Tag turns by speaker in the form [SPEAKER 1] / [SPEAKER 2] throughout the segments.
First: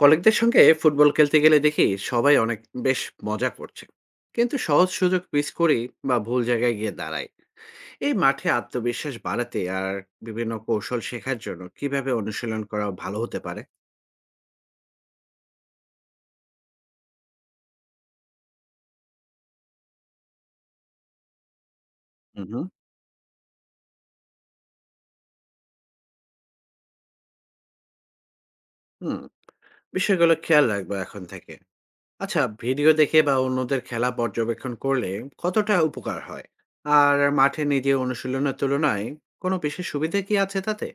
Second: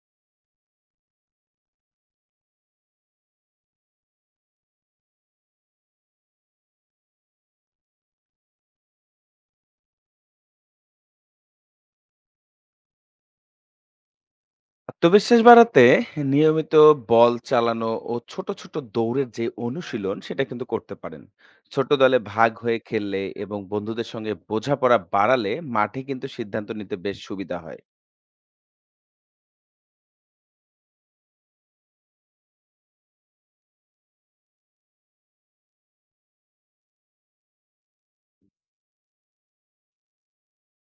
[SPEAKER 1] কলিগদের সঙ্গে ফুটবল খেলতে গেলে দেখি সবাই অনেক বেশ মজা করছে, কিন্তু সহজ সুযোগ মিস করি বা ভুল জায়গায় গিয়ে দাঁড়াই। এই মাঠে আত্মবিশ্বাস বাড়াতে আর বিভিন্ন কৌশল শেখার জন্য কিভাবে অনুশীলন করা ভালো হতে পারে?
[SPEAKER 2] আত্মবিশ্বাস বাড়াতে নিয়মিত বল চালানো ও ছোট ছোট দৌড়ের যে অনুশীলন সেটা কিন্তু করতে পারেন। ছোট দলে
[SPEAKER 1] হুম,
[SPEAKER 2] ভাগ
[SPEAKER 1] হুম।
[SPEAKER 2] হয়ে খেললে এবং বন্ধুদের সঙ্গে বোঝাপড়া বাড়ালে মাঠে কিন্তু সিদ্ধান্ত নিতে বেশ সুবিধা হয়।
[SPEAKER 1] হুম, বিষয়গুলো খেয়াল রাখবো এখন থেকে। আচ্ছা, ভিডিও দেখে বা অন্যদের খেলা পর্যবেক্ষণ করলে কতটা উপকার হয়, আর মাঠে নিজে অনুশীলনের তুলনায় কোনো বিশেষ সুবিধা কি আছে তাতে?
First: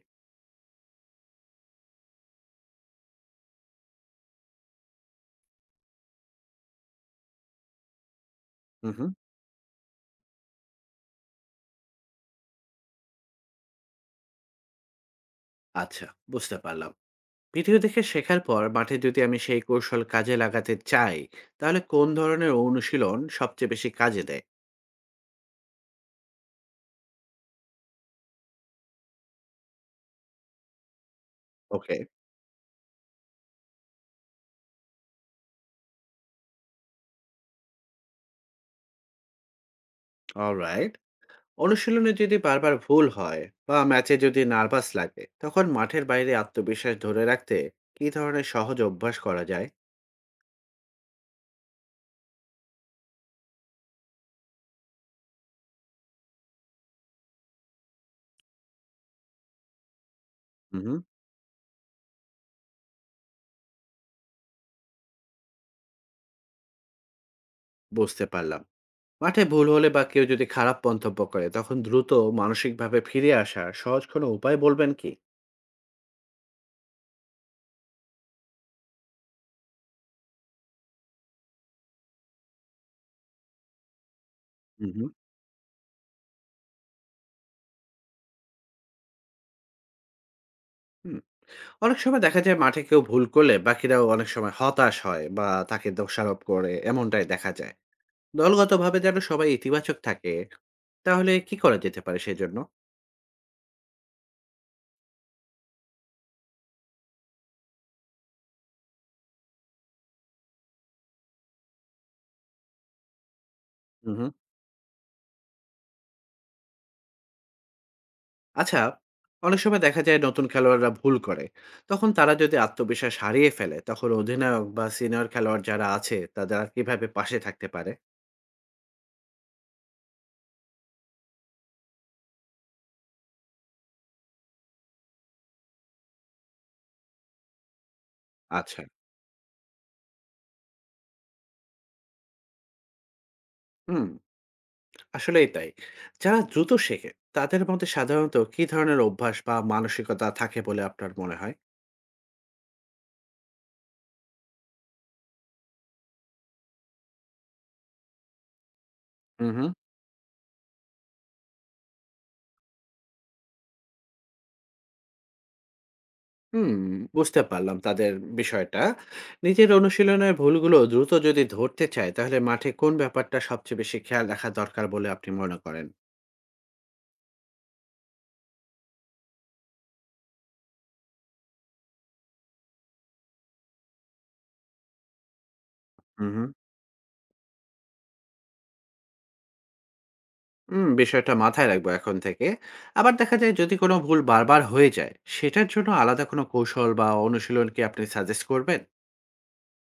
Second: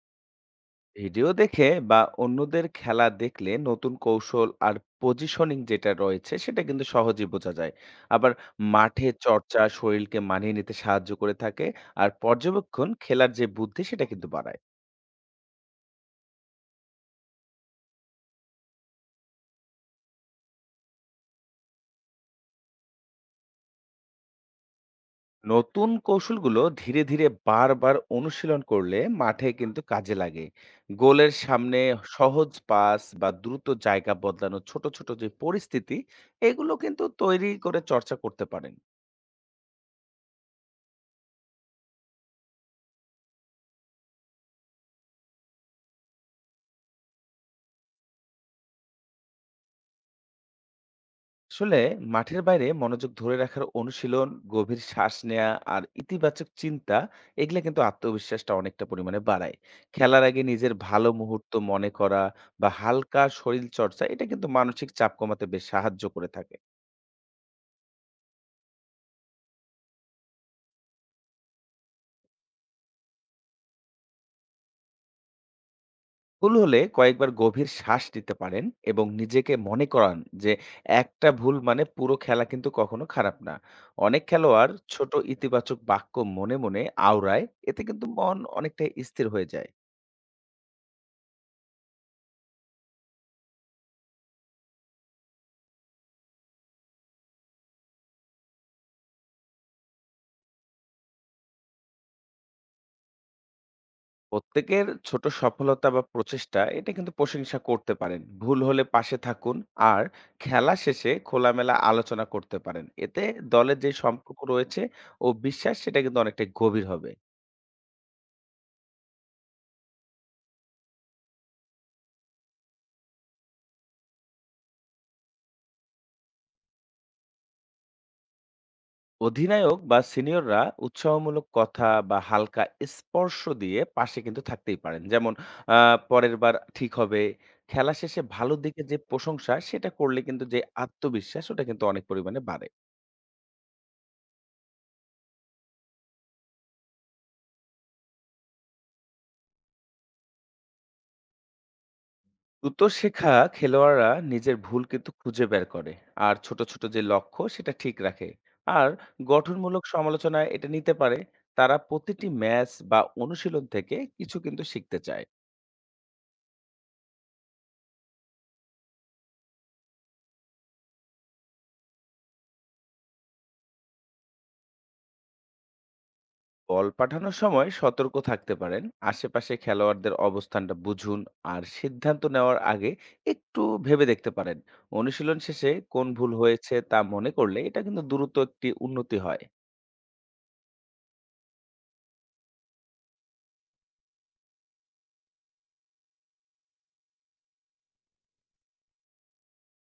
[SPEAKER 2] ভিডিও দেখে বা অন্যদের খেলা দেখলে নতুন কৌশল আর পজিশনিং যেটা রয়েছে সেটা কিন্তু সহজেই বোঝা যায়। আবার
[SPEAKER 1] হুম,
[SPEAKER 2] মাঠে
[SPEAKER 1] হুম।
[SPEAKER 2] চর্চা শরীরকে মানিয়ে নিতে সাহায্য করে থাকে। আর পর্যবেক্ষণ খেলার যে বুদ্ধি সেটা কিন্তু বাড়ায়।
[SPEAKER 1] আচ্ছা, বুঝতে পারলাম। ভিডিও দেখে শেখার পর মাঠে যদি আমি সেই কৌশল কাজে লাগাতে চাই, তাহলে কোন ধরনের অনুশীলন সবচেয়ে বেশি কাজে দেয়?
[SPEAKER 2] নতুন কৌশলগুলো ধীরে ধীরে বারবার অনুশীলন করলে মাঠে কিন্তু কাজে লাগে। গোলের সামনে
[SPEAKER 1] ওকে।
[SPEAKER 2] সহজ পাস বা দ্রুত জায়গা বদলানো ছোট ছোট যে পরিস্থিতি, এগুলো কিন্তু তৈরি করে চর্চা করতে পারেন।
[SPEAKER 1] অলরাইট। অনুশীলনে যদি বারবার ভুল হয় বা ম্যাচে যদি নার্ভাস লাগে, তখন মাঠের বাইরে আত্মবিশ্বাস ধরে রাখতে কি ধরনের সহজ অভ্যাস করা যায়?
[SPEAKER 2] আসলে মাঠের বাইরে মনোযোগ ধরে রাখার অনুশীলন, গভীর শ্বাস নেওয়া আর ইতিবাচক চিন্তা, এগুলো কিন্তু আত্মবিশ্বাসটা অনেকটা পরিমাণে বাড়ায়। খেলার আগে নিজের
[SPEAKER 1] হুম।
[SPEAKER 2] ভালো মুহূর্ত মনে করা বা হালকা শরীর চর্চা এটা কিন্তু মানসিক চাপ কমাতে বেশ সাহায্য করে থাকে।
[SPEAKER 1] বুঝতে পারলাম। মাঠে ভুল হলে বা কেউ যদি খারাপ মন্তব্য করে তখন দ্রুত মানসিকভাবে ফিরে আসার সহজ কোনো উপায় বলবেন কি?
[SPEAKER 2] ভুল হলে কয়েকবার গভীর শ্বাস নিতে পারেন এবং নিজেকে মনে করান যে একটা ভুল মানে পুরো খেলা কিন্তু কখনো খারাপ না। অনেক খেলোয়াড়
[SPEAKER 1] হুম, হুম।
[SPEAKER 2] ছোট ইতিবাচক বাক্য মনে মনে আওড়ায়, এতে কিন্তু মন অনেকটা স্থির হয়ে যায়।
[SPEAKER 1] অনেক সময় দেখা যায় মাঠে কেউ ভুল করলে বাকিরাও অনেক সময় হতাশ হয় বা তাকে দোষারোপ করে, এমনটাই দেখা যায়। দলগতভাবে যেন সবাই ইতিবাচক থাকে, তাহলে কি করা যেতে পারে সেই জন্য?
[SPEAKER 2] প্রত্যেকের ছোট সফলতা বা প্রচেষ্টা এটা কিন্তু প্রশংসা করতে পারেন, ভুল হলে পাশে থাকুন। আর খেলা শেষে খোলামেলা আলোচনা করতে পারেন, এতে দলের যে
[SPEAKER 1] হুম, হুম।
[SPEAKER 2] সম্পর্ক রয়েছে ও বিশ্বাস সেটা কিন্তু অনেকটা গভীর হবে।
[SPEAKER 1] আচ্ছা, অনেক সময় দেখা যায় নতুন খেলোয়াড়রা ভুল করে, তখন তারা যদি আত্মবিশ্বাস হারিয়ে ফেলে তখন অধিনায়ক বা সিনিয়র খেলোয়াড় যারা আছে তারা কিভাবে পাশে থাকতে পারে?
[SPEAKER 2] অধিনায়ক বা সিনিয়ররা উৎসাহমূলক কথা বা হালকা স্পর্শ দিয়ে পাশে কিন্তু থাকতেই পারেন, যেমন পরের বার ঠিক হবে। খেলা শেষে ভালো দিকে
[SPEAKER 1] আচ্ছা।
[SPEAKER 2] যে প্রশংসা সেটা করলে কিন্তু যে আত্মবিশ্বাস ওটা কিন্তু অনেক পরিমাণে বাড়ে।
[SPEAKER 1] হুম। আসলেই তাই। যারা দ্রুত শেখে, তাদের মধ্যে সাধারণত কি ধরনের অভ্যাস বা মানসিকতা থাকে বলে আপনার মনে হয়?
[SPEAKER 2] দ্রুত শেখা খেলোয়াড়রা নিজের ভুল কিন্তু খুঁজে বের করে আর ছোট ছোট যে লক্ষ্য সেটা ঠিক রাখে। আর
[SPEAKER 1] হুম, হুম।
[SPEAKER 2] গঠনমূলক সমালোচনায় এটা নিতে পারে। তারা প্রতিটি ম্যাচ বা অনুশীলন থেকে কিছু কিন্তু শিখতে চায়।
[SPEAKER 1] হুম, বুঝতে পারলাম তাদের বিষয়টা। নিজের অনুশীলনের ভুলগুলো দ্রুত যদি ধরতে চায়, তাহলে মাঠে কোন ব্যাপারটা সবচেয়ে বেশি খেয়াল রাখা দরকার বলে আপনি মনে করেন?
[SPEAKER 2] বল পাঠানোর সময় সতর্ক থাকতে পারেন, আশেপাশে খেলোয়াড়দের অবস্থানটা বুঝুন, আর সিদ্ধান্ত নেওয়ার আগে একটু ভেবে দেখতে পারেন। অনুশীলন শেষে কোন
[SPEAKER 1] হুম,
[SPEAKER 2] ভুল
[SPEAKER 1] হুম।
[SPEAKER 2] হয়েছে তা মনে করলে এটা কিন্তু দ্রুত একটি উন্নতি হয়।
[SPEAKER 1] হুম, বিষয়টা মাথায় রাখবো এখন থেকে। আবার দেখা যায় যদি কোনো ভুল বারবার হয়ে যায়, সেটার জন্য আলাদা কোনো কৌশল বা অনুশীলন কি আপনি সাজেস্ট করবেন?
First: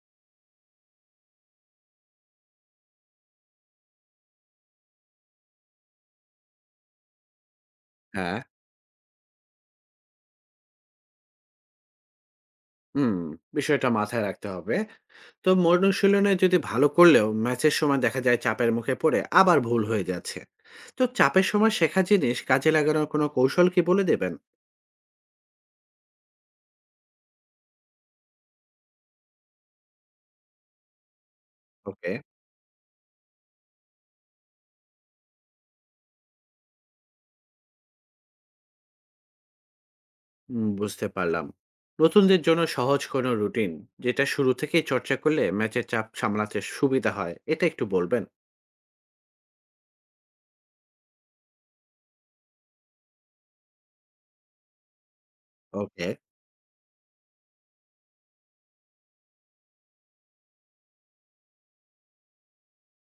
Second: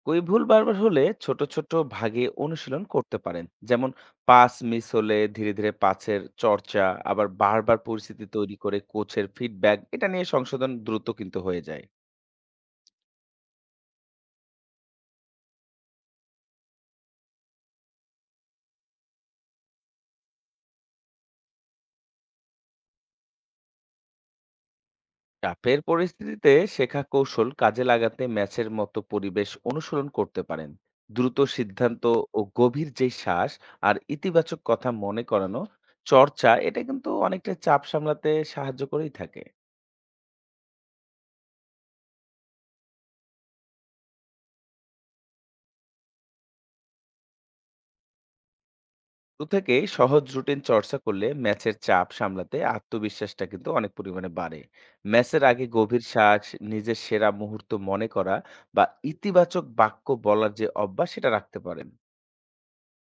[SPEAKER 2] ওই ভুল বারবার হলে ছোট ছোট ভাগে অনুশীলন করতে পারেন, যেমন পাস মিস হলে ধীরে ধীরে পাসের চর্চা। আবার বারবার পরিস্থিতি
[SPEAKER 1] হ্যাঁ।
[SPEAKER 2] তৈরি করে কোচের ফিডব্যাক এটা নিয়ে সংশোধন দ্রুত কিন্তু হয়ে যায়।
[SPEAKER 1] হুম, বিষয়টা মাথায় রাখতে হবে। তো অনুশীলনে যদি ভালো করলেও ম্যাচের সময় দেখা যায় চাপের মুখে পড়ে আবার ভুল হয়ে যাচ্ছে, তো চাপের সময় শেখা জিনিস কাজে লাগানোর কোনো কৌশল কি বলে দেবেন?
[SPEAKER 2] চাপের পরিস্থিতিতে শেখা কৌশল কাজে লাগাতে ম্যাচের মতো পরিবেশ অনুসরণ করতে পারেন। দ্রুত সিদ্ধান্ত
[SPEAKER 1] ওকে।
[SPEAKER 2] ও গভীর যে শ্বাস আর ইতিবাচক কথা মনে করানো চর্চা এটা কিন্তু অনেকটা চাপ সামলাতে সাহায্য করেই থাকে।
[SPEAKER 1] হুম, বুঝতে পারলাম। নতুনদের জন্য সহজ কোনো রুটিন যেটা শুরু থেকেই চর্চা করলে ম্যাচের চাপ সামলাতে সুবিধা হয় এটা একটু বলবেন?
[SPEAKER 2] শুরু থেকেই সহজ রুটিন চর্চা করলে ম্যাচের চাপ সামলাতে আত্মবিশ্বাসটা কিন্তু অনেক পরিমাণে বাড়ে। ম্যাচের আগে গভীর
[SPEAKER 1] ওকে।
[SPEAKER 2] শ্বাস, নিজের সেরা মুহূর্ত মনে করা, বা ইতিবাচক বাক্য বলার যে অভ্যাস সেটা রাখতে পারেন।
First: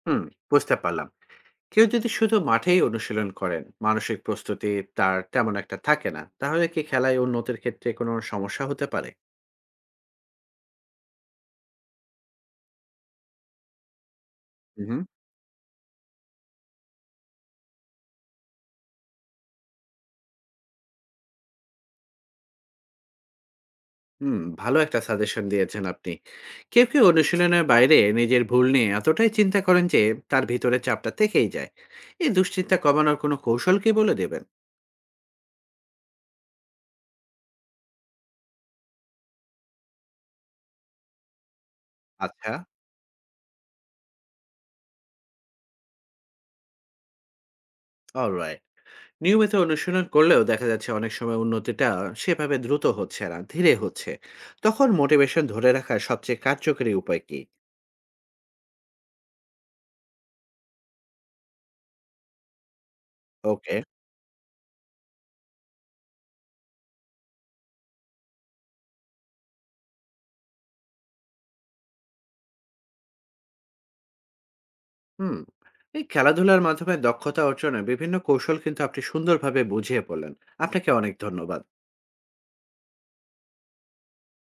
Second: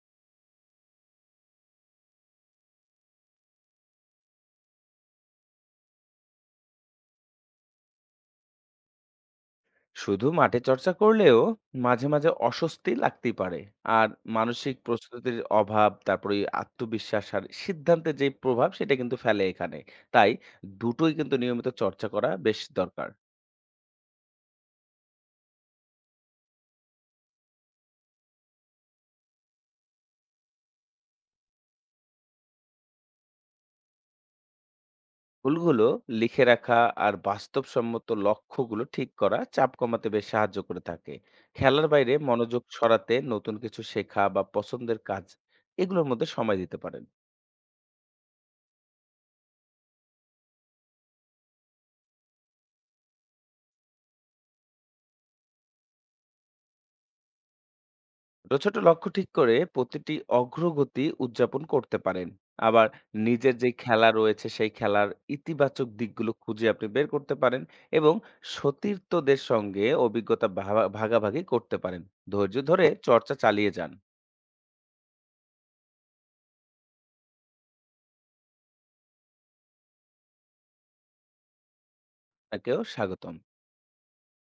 [SPEAKER 1] হুম। বুঝতে পারলাম। কেউ যদি শুধু মাঠেই অনুশীলন করেন, মানসিক প্রস্তুতি তার তেমন একটা থাকে না, তাহলে কি খেলায় উন্নতির ক্ষেত্রে কোনো সমস্যা হতে পারে?
[SPEAKER 2] শুধু মাঠে চর্চা করলেও মাঝে মাঝে অস্বস্তি লাগতেই পারে। আর মানসিক
[SPEAKER 1] হুম।
[SPEAKER 2] প্রস্তুতির অভাব, তারপরে এই আত্মবিশ্বাস আর সিদ্ধান্তের যে প্রভাব সেটা কিন্তু ফেলে এখানে। তাই দুটোই কিন্তু নিয়মিত চর্চা করা বেশ দরকার।
[SPEAKER 1] হুম, ভালো একটা সাজেশন দিয়েছেন আপনি। কেউ কেউ অনুশীলনের বাইরে নিজের ভুল নিয়ে এতটাই চিন্তা করেন যে তার ভিতরে চাপটা থেকেই যায়। এই দুশ্চিন্তা কমানোর কোনো কৌশল কি বলে দেবেন?
[SPEAKER 2] ভুলগুলো লিখে রাখা আর বাস্তবসম্মত লক্ষ্যগুলো ঠিক করা চাপ কমাতে বেশ সাহায্য করে থাকে। খেলার বাইরে
[SPEAKER 1] আচ্ছা।
[SPEAKER 2] মনোযোগ সরাতে নতুন কিছু শেখা বা পছন্দের কাজ, এগুলোর মধ্যে সময় দিতে পারেন।
[SPEAKER 1] অলরাইট। নিয়মিত অনুশীলন করলেও দেখা যাচ্ছে অনেক সময় উন্নতিটা সেভাবে দ্রুত হচ্ছে না, ধীরে হচ্ছে। তখন মোটিভেশন ধরে রাখার সবচেয়ে কার্যকরী উপায় কি?
[SPEAKER 2] ছোট ছোট লক্ষ্য ঠিক করে প্রতিটি অগ্রগতি উদযাপন করতে পারেন। আবার নিজের যে
[SPEAKER 1] ওকে।
[SPEAKER 2] খেলা রয়েছে সেই খেলার ইতিবাচক দিকগুলো খুঁজে আপনি বের করতে পারেন এবং সতীর্থদের সঙ্গে অভিজ্ঞতা ভাগাভাগি করতে পারেন। ধৈর্য ধরে চর্চা চালিয়ে যান।
[SPEAKER 1] হুম। এই খেলাধুলার মাধ্যমে দক্ষতা অর্জনের বিভিন্ন কৌশল কিন্তু আপনি সুন্দরভাবে বুঝিয়ে বললেন। আপনাকে অনেক ধন্যবাদ।
[SPEAKER 2] তাকেও স্বাগতম।